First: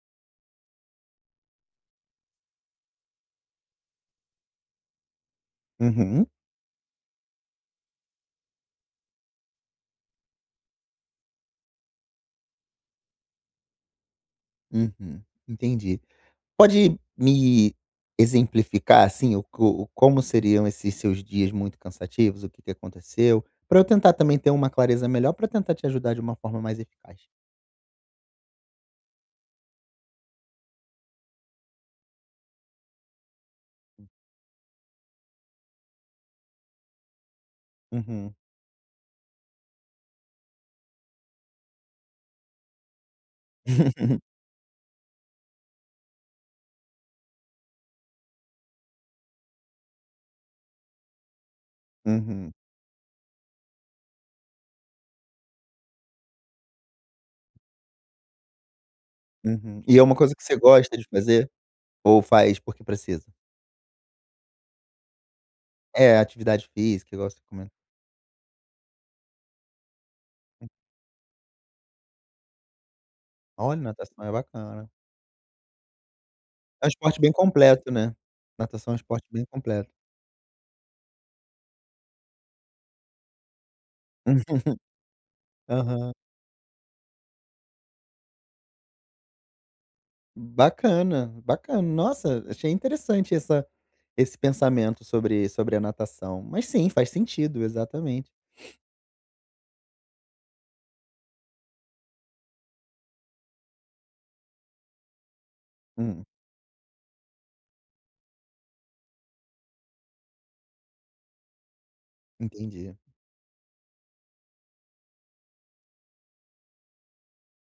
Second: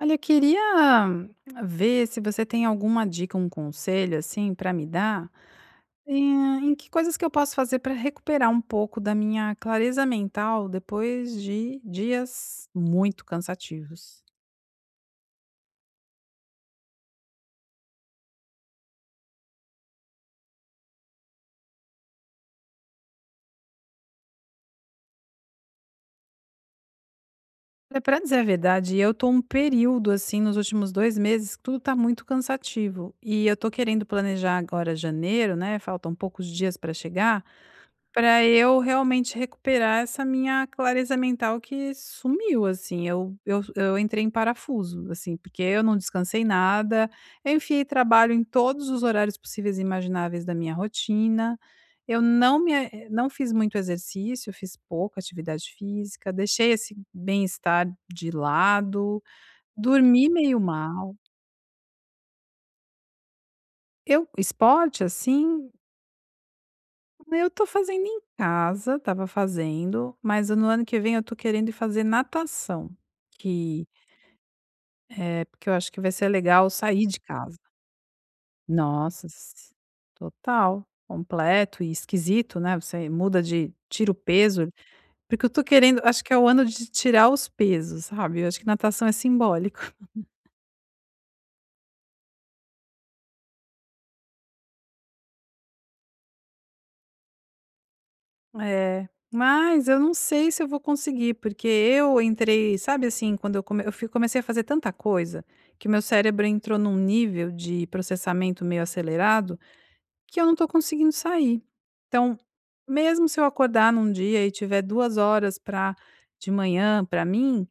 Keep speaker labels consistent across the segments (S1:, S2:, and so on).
S1: Olha, eu queria ver se você tem alguma dica, um conselho assim para me dar,
S2: Uhum,
S1: em que coisas que eu posso fazer para recuperar um pouco da minha clareza mental depois de dias muito cansativos.
S2: uhum, entendi. Pode me exemplificar, assim, como seriam esses seus dias muito cansativos, o que que aconteceu? Para eu tentar também ter uma clareza melhor, para tentar te ajudar de uma forma mais eficaz.
S1: Olha, para dizer a verdade, eu tô um período assim nos últimos 2 meses que tudo tá muito cansativo e eu tô querendo planejar agora janeiro, né? Faltam poucos dias para chegar,
S2: Uhum.
S1: para eu realmente recuperar essa minha clareza mental que sumiu, assim. Eu entrei em parafuso, assim, porque eu não descansei nada, eu enfiei trabalho em todos os horários possíveis e imagináveis da minha rotina, eu
S2: Uhum,
S1: não me eh, não fiz muito exercício, fiz pouca atividade física, deixei esse bem-estar de lado,
S2: uhum. E é uma
S1: dormi
S2: coisa que você
S1: meio
S2: gosta de
S1: mal.
S2: fazer? Ou faz porque precisa?
S1: Eu esporte, assim,
S2: É, atividade física, igual você
S1: eu tô
S2: comentou.
S1: fazendo em casa, estava fazendo, mas no ano que vem eu tô querendo ir fazer natação,
S2: Olha,
S1: que
S2: natação é bacana.
S1: é porque eu acho que vai ser legal
S2: É um
S1: sair de
S2: esporte bem
S1: casa.
S2: completo, né. Natação é um esporte
S1: Nossa,
S2: bem completo.
S1: total, completo e esquisito, né? Você muda de tira o peso, porque eu tô querendo,
S2: Aham.
S1: acho que é o ano de tirar os pesos, sabe? Eu acho que natação é simbólico.
S2: Bacana, bacana. Nossa, achei interessante essa esse pensamento sobre a natação. Mas sim, faz sentido, exatamente.
S1: É, mas eu não sei se eu vou conseguir, porque eu entrei, sabe assim, quando eu comecei a fazer tanta coisa que meu
S2: Hum,
S1: cérebro entrou num nível de processamento meio acelerado que eu não tô conseguindo sair. Então,
S2: Entendi.
S1: mesmo se eu acordar num dia e tiver 2 horas pra, de manhã pra mim,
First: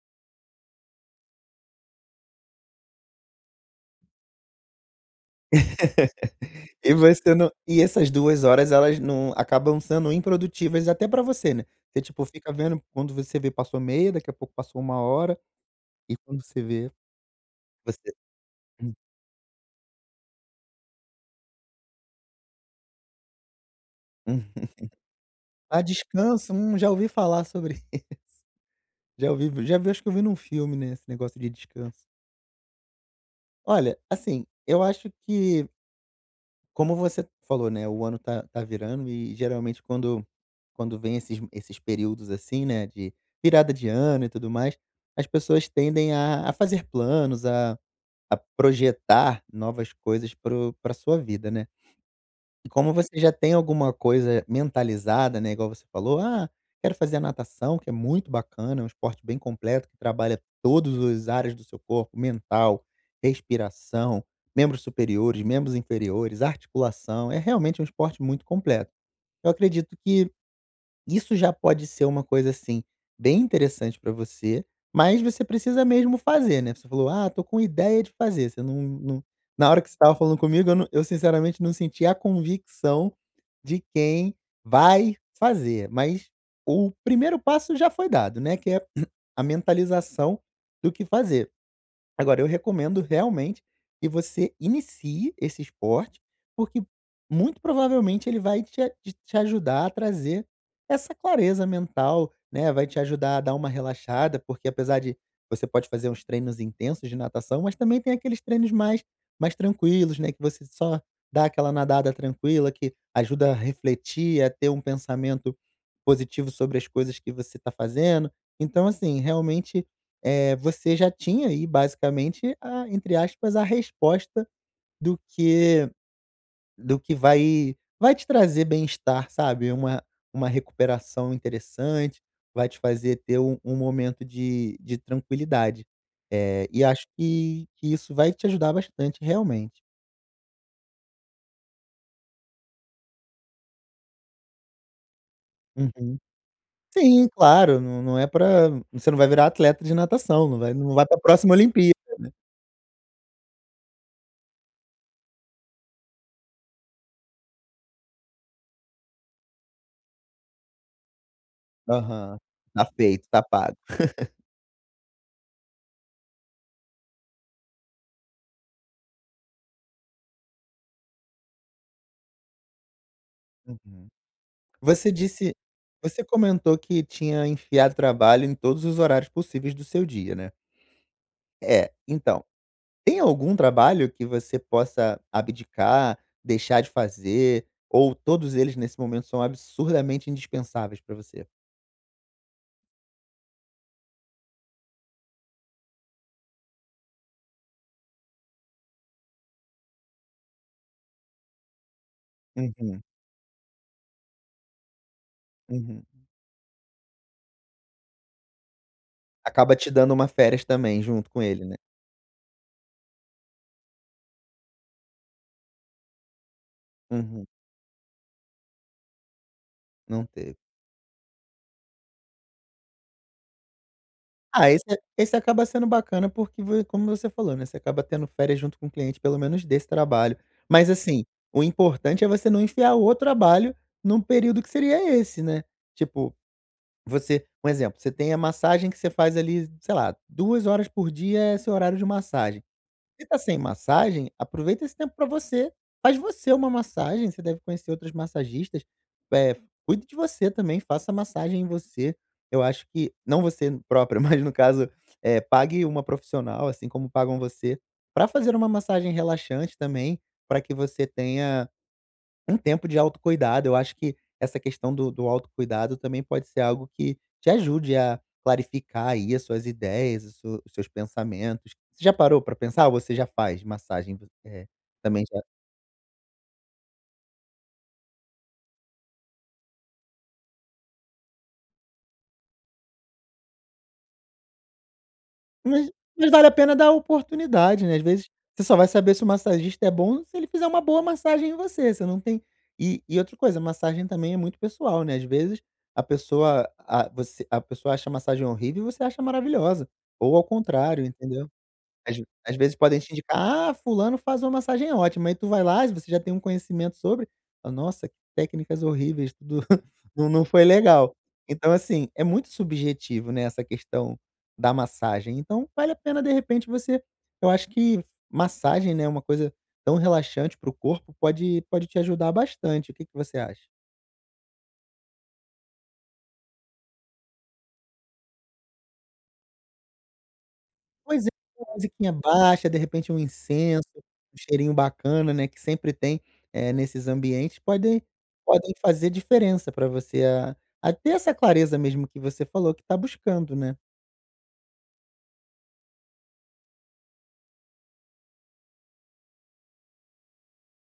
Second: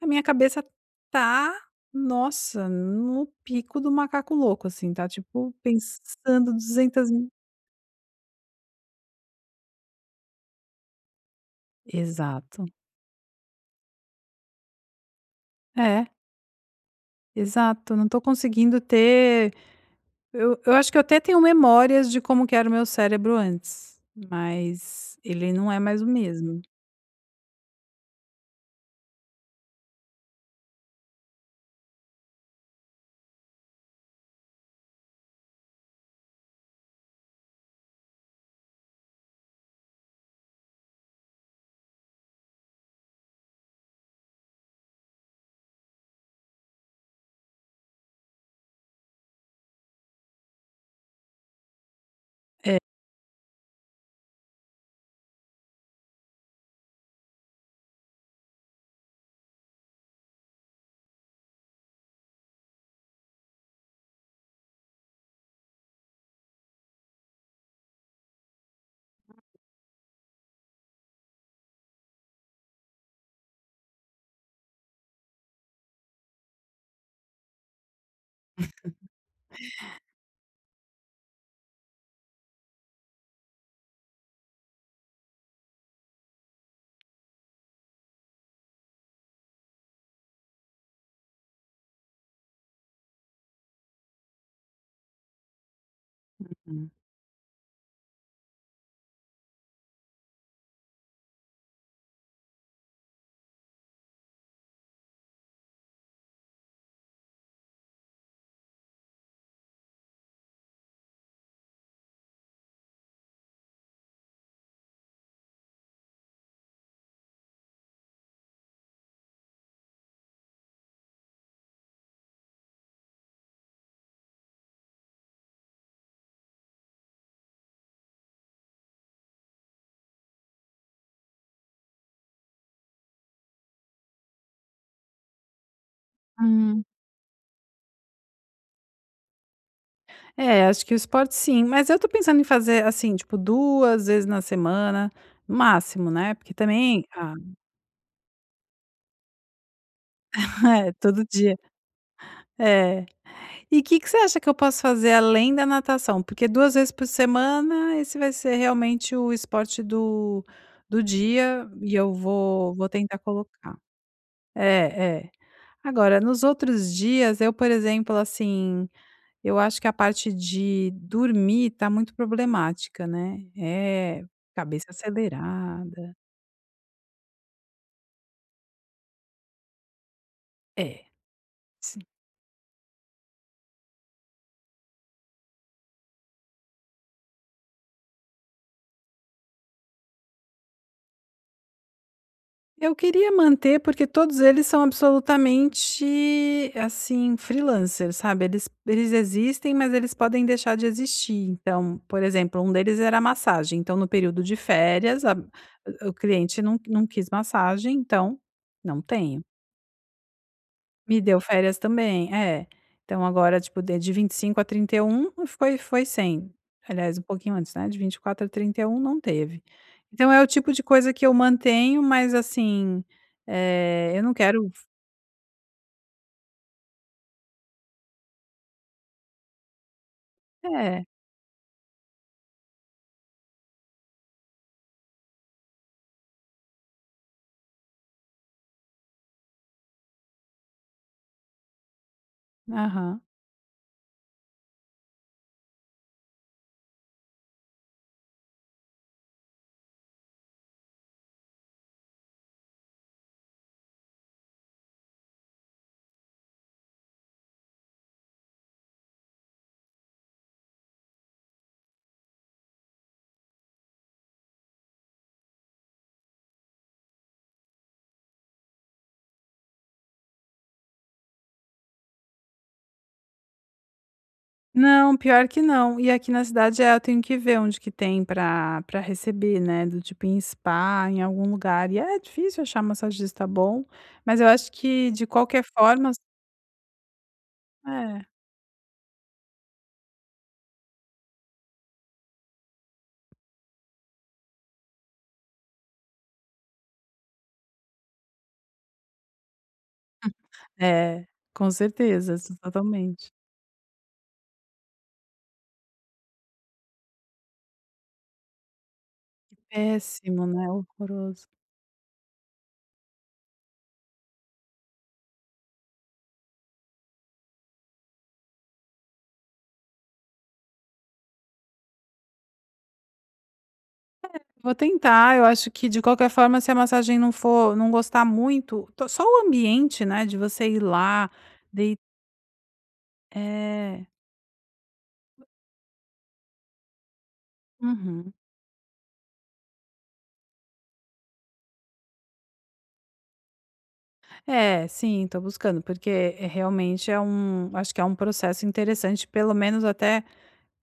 S1: a minha cabeça tá, nossa, no pico do macaco louco, assim, tá tipo pensando
S2: E
S1: duzentas mil.
S2: você não e essas duas horas elas não acabam sendo improdutivas até pra você, né. Você, tipo, fica
S1: Exato.
S2: vendo quando você vê passou meia, daqui a pouco passou uma hora,
S1: É.
S2: e quando você vê,
S1: Exato,
S2: você
S1: não tô conseguindo
S2: hum,
S1: ter. Eu acho que eu até tenho memórias de como que era o meu cérebro antes,
S2: uhum.
S1: mas ele não é
S2: Ah,
S1: mais o
S2: descanso,
S1: mesmo.
S2: já ouvi falar sobre já vi, acho que eu vi num filme, né, esse negócio de descanso. Olha, assim, eu acho que, como você falou, né, o ano tá virando e geralmente quando vem esses períodos, assim, né, de virada de ano e tudo mais, as pessoas tendem a fazer planos, a projetar novas coisas para o sua vida, né. E
S1: É.
S2: como você já tem alguma coisa mentalizada, né, igual você falou: "Ah, quero fazer a natação", que é muito bacana, é um esporte bem completo que trabalha todas as áreas do seu corpo, mental, respiração, membros superiores, membros inferiores, articulação, é realmente um esporte muito completo. Eu acredito que isso já pode ser uma coisa, assim, bem interessante para você, mas você precisa mesmo fazer, né. Você falou: "Ah, tô com ideia de fazer", você não não na hora que você estava falando comigo, eu sinceramente não senti a convicção de quem vai fazer, mas o primeiro passo já foi dado, né, que é a mentalização do que fazer. Agora eu recomendo realmente que você inicie esse esporte, porque muito provavelmente ele vai te ajudar a trazer essa clareza mental, né, vai te ajudar a dar uma relaxada, porque apesar de você pode fazer uns treinos intensos de natação, mas também tem aqueles treinos mais tranquilos, né, que você só dá aquela nadada tranquila, que ajuda a refletir, a ter um pensamento positivo sobre as coisas que você está fazendo. Então assim, realmente você já tinha aí basicamente a entre aspas, a resposta do que do que vai te trazer bem-estar, sabe, uma recuperação interessante, vai te fazer ter um momento de tranquilidade. E
S1: Hum.
S2: acho que isso vai te ajudar bastante realmente.
S1: É, acho que o esporte sim, mas eu tô pensando em fazer, assim, tipo, 2 vezes na semana, no máximo,
S2: Uhum.
S1: né, porque também
S2: Sim,
S1: ah,
S2: claro, não não é para você não vai virar atleta de natação, não vai
S1: é,
S2: não vai para a
S1: todo
S2: próxima
S1: dia.
S2: Olimpíada.
S1: É. E o que que você acha que eu posso fazer além da natação? Porque 2 vezes por semana, esse vai ser realmente o esporte do do dia e eu
S2: Aham.
S1: vou
S2: Tá
S1: vou tentar
S2: feito, tá
S1: colocar.
S2: pago.
S1: É, é. Agora, nos outros dias, eu, por exemplo, assim, eu acho que a parte de dormir tá muito problemática, né.
S2: Uhum.
S1: É, cabeça
S2: Você disse
S1: acelerada.
S2: Você comentou que tinha enfiado trabalho em todos os horários possíveis do seu dia, né.
S1: É,
S2: É,
S1: sim.
S2: então, tem algum trabalho que você possa abdicar, deixar de fazer, ou todos eles nesse momento são absurdamente indispensáveis pra você?
S1: Eu queria manter, porque todos eles são absolutamente, assim, freelancers, sabe. Eles existem, mas eles podem deixar de existir. Então, por exemplo, um deles
S2: Uhum,
S1: era a massagem, então no período de férias, a
S2: uhum.
S1: o cliente não não quis massagem, então não tenho.
S2: Acaba te dando uma férias também
S1: Me
S2: junto
S1: deu
S2: com ele, né.
S1: férias também, é. Então agora, tipo, de 25 a 31 foi sem. Aliás, um
S2: Uhum,
S1: pouquinho antes, né, de 24 a 31 não teve.
S2: não
S1: Então é o
S2: teve.
S1: tipo de coisa que eu mantenho, mas assim, eh, eu não
S2: Ah,
S1: quero
S2: esse acaba sendo bacana, porque vo como você falou, né, você acaba tendo férias junto com o cliente, pelo menos desse trabalho. Mas
S1: é,
S2: assim, o importante é você não enfiar o trabalho num período que seria esse, né. Tipo, você um exemplo, você tem a massagem que você faz ali, sei lá, 2 horas por dia é seu horário de massagem.
S1: aham.
S2: Se tá sem massagem, aproveita esse tempo pra você. Faz você uma massagem, você deve conhecer outros massagistas. Eh, Cuide de você também, faça massagem em você. Eu acho que não você própria, mas no caso, pague uma profissional, assim como pagam você, pra fazer uma massagem relaxante também, pra que você tenha um tempo de autocuidado. Eu acho que essa questão do autocuidado também pode ser algo que te ajude a clarificar aí as suas ideias, os seus pensamentos. Você já parou para pensar ou você já faz massagem, eh,
S1: Não,
S2: também já
S1: pior que não. E aqui na cidade, eh, eu tenho que ver onde que tem pra receber, né, do tipo em spa, em algum lugar. E é difícil achar massagista bom, mas eu acho que de qualquer
S2: mas
S1: forma
S2: mas vale a pena dar a oportunidade, né, às
S1: é.
S2: vezes você só vai saber se o massagista é bom se ele fizer uma boa massagem em você, você não tem e outra coisa, massagem também é muito pessoal, né, às vezes a pessoa acha a massagem horrível e você acha maravilhosa, ou ao contrário,
S1: É,
S2: entendeu?
S1: com
S2: Às
S1: certeza,
S2: às vezes podem te
S1: totalmente.
S2: indicar: "Ah, fulano faz uma massagem ótima", aí tu vai lá, se você já tem um conhecimento sobre, fala: "Nossa, que técnicas horríveis, tudo não não
S1: Péssimo,
S2: foi
S1: né,
S2: legal".
S1: horroroso.
S2: Então, assim, é muito subjetivo, né, essa questão da massagem, então vale a pena, de repente, você eu acho que massagem, né, uma coisa tão relaxante para o corpo, pode te ajudar bastante. O que que você acha?
S1: Vou tentar, eu acho que de qualquer forma se a massagem não for, não gostar muito, to só o ambiente, né, de você ir
S2: Pois
S1: lá,
S2: é, uma
S1: dei
S2: musiquinha baixa, de repente um incenso,
S1: é,
S2: um cheirinho bacana, né, que sempre tem, nesses ambientes, podem
S1: uhum.
S2: podem fazer diferença para você a ter essa clareza mesmo que você falou que está buscando, né.
S1: É, sim, tô buscando, porque, eh, realmente é um acho que é um processo interessante, pelo menos até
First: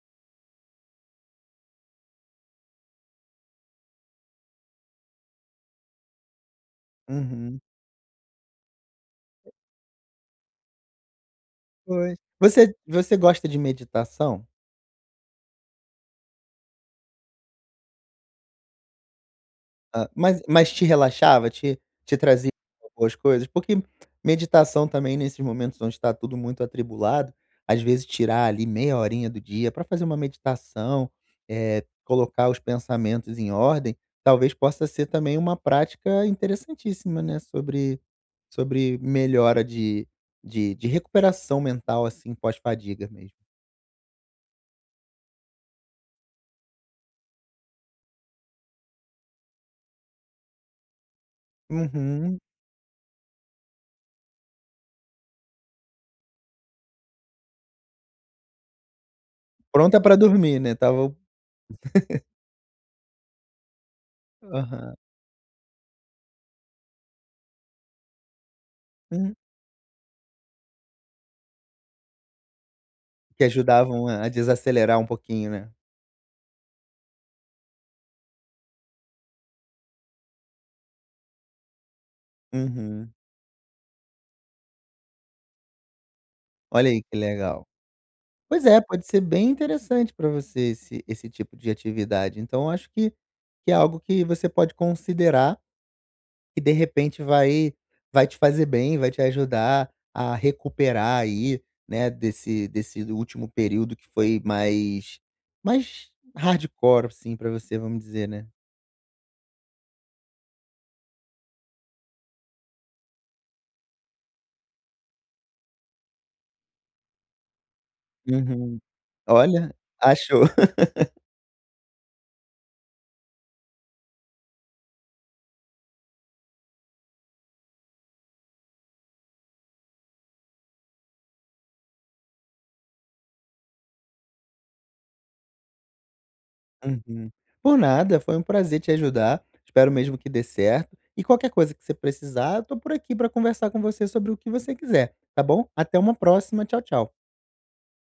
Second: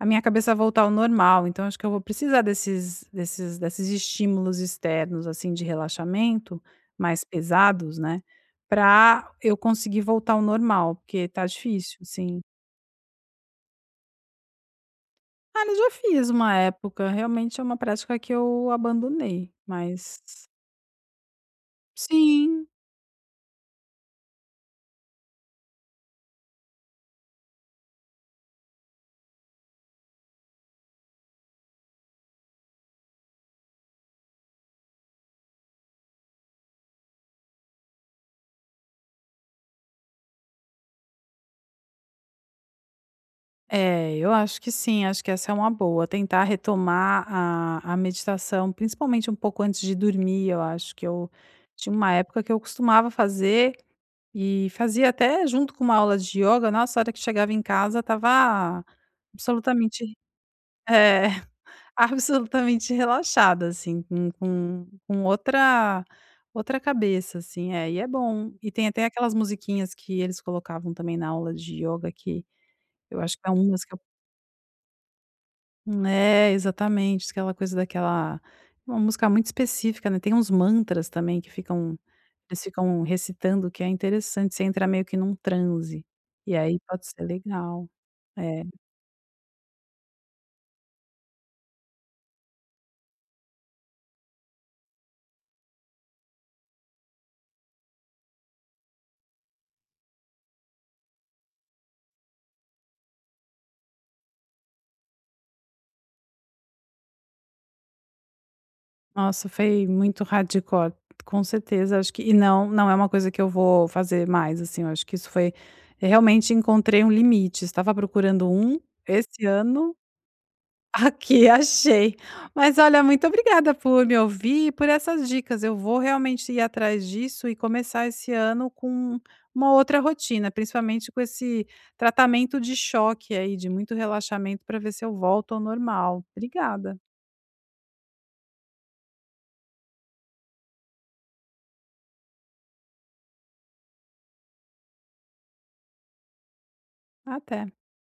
S1: a minha cabeça voltar ao normal, então acho que eu vou precisar desses estímulos externos, assim, de relaxamento, mais
S2: Uhum.
S1: pesados, né, pra eu conseguir voltar ao normal, porque tá difícil,
S2: Pois.
S1: sim.
S2: Você gosta de meditação?
S1: Ah, eu já fiz uma época, realmente é uma prática que eu abandonei,
S2: Ah, mas
S1: mas
S2: mas te relaxava? Te trazia
S1: sim,
S2: boas coisas? Porque meditação também nesses momentos onde está tudo muito atribulado, às vezes tirar ali meia horinha do dia para fazer uma meditação, colocar os pensamentos em ordem, talvez possa ser também uma prática interessantíssima, né, sobre melhora de recuperação mental, assim, pós-fadiga mesmo.
S1: é, eu acho que sim, acho que essa é uma boa, tentar retomar a meditação, principalmente um pouco antes de dormir. Eu acho que eu tinha uma
S2: Uhum.
S1: época que eu costumava fazer e fazia até junto com uma aula de yoga. Nossa, a hora que chegava em casa estava
S2: Pronta
S1: absolutamente
S2: para dormir, né? Tava.
S1: é, absolutamente relaxada, assim, com com
S2: Aham.
S1: com outra outra cabeça, assim. É, e é bom. E tem até aquelas
S2: Hum.
S1: musiquinhas que eles colocavam também na aula de yoga que eu acho
S2: Que
S1: que é umas que
S2: ajudavam a desacelerar um pouquinho, né?
S1: é, exatamente, aquela coisa daquela, uma música muito específica, né, tem uns mantras também que ficam, eles ficam
S2: Uhum.
S1: recitando, que é interessante, você entra meio que num transe, e aí
S2: Olha aí
S1: pode
S2: que
S1: ser
S2: legal.
S1: legal. É,
S2: Pois é, pode ser bem interessante para você esse tipo de atividade. Então eu acho que é algo que você pode considerar e de repente vai te fazer bem, vai te ajudar a recuperar aí, né, desse último período que foi mais hardcore assim para você, vamos dizer, né.
S1: nossa, foi muito hardcore, com certeza. Acho que e não, não é uma coisa que eu vou fazer mais, assim, eu acho que isso foi, eu realmente encontrei um limite, estava procurando um,
S2: Uhum.
S1: esse
S2: Olha,
S1: ano.
S2: achou.
S1: Aqui, achei. Mas olha, muito obrigada por me ouvir e por essas dicas. Eu vou realmente ir atrás disso e começar esse ano com uma outra rotina, principalmente com esse tratamento de choque aí, de muito relaxamento, para ver se eu volto ao normal. Obrigada.
S2: Uhum. Por nada, foi um prazer te ajudar. Espero mesmo que dê certo. E qualquer coisa que você precisar, eu tô por aqui para conversar com você sobre o que você quiser, tá bom? Até uma próxima. Tchau, tchau.
S1: Até.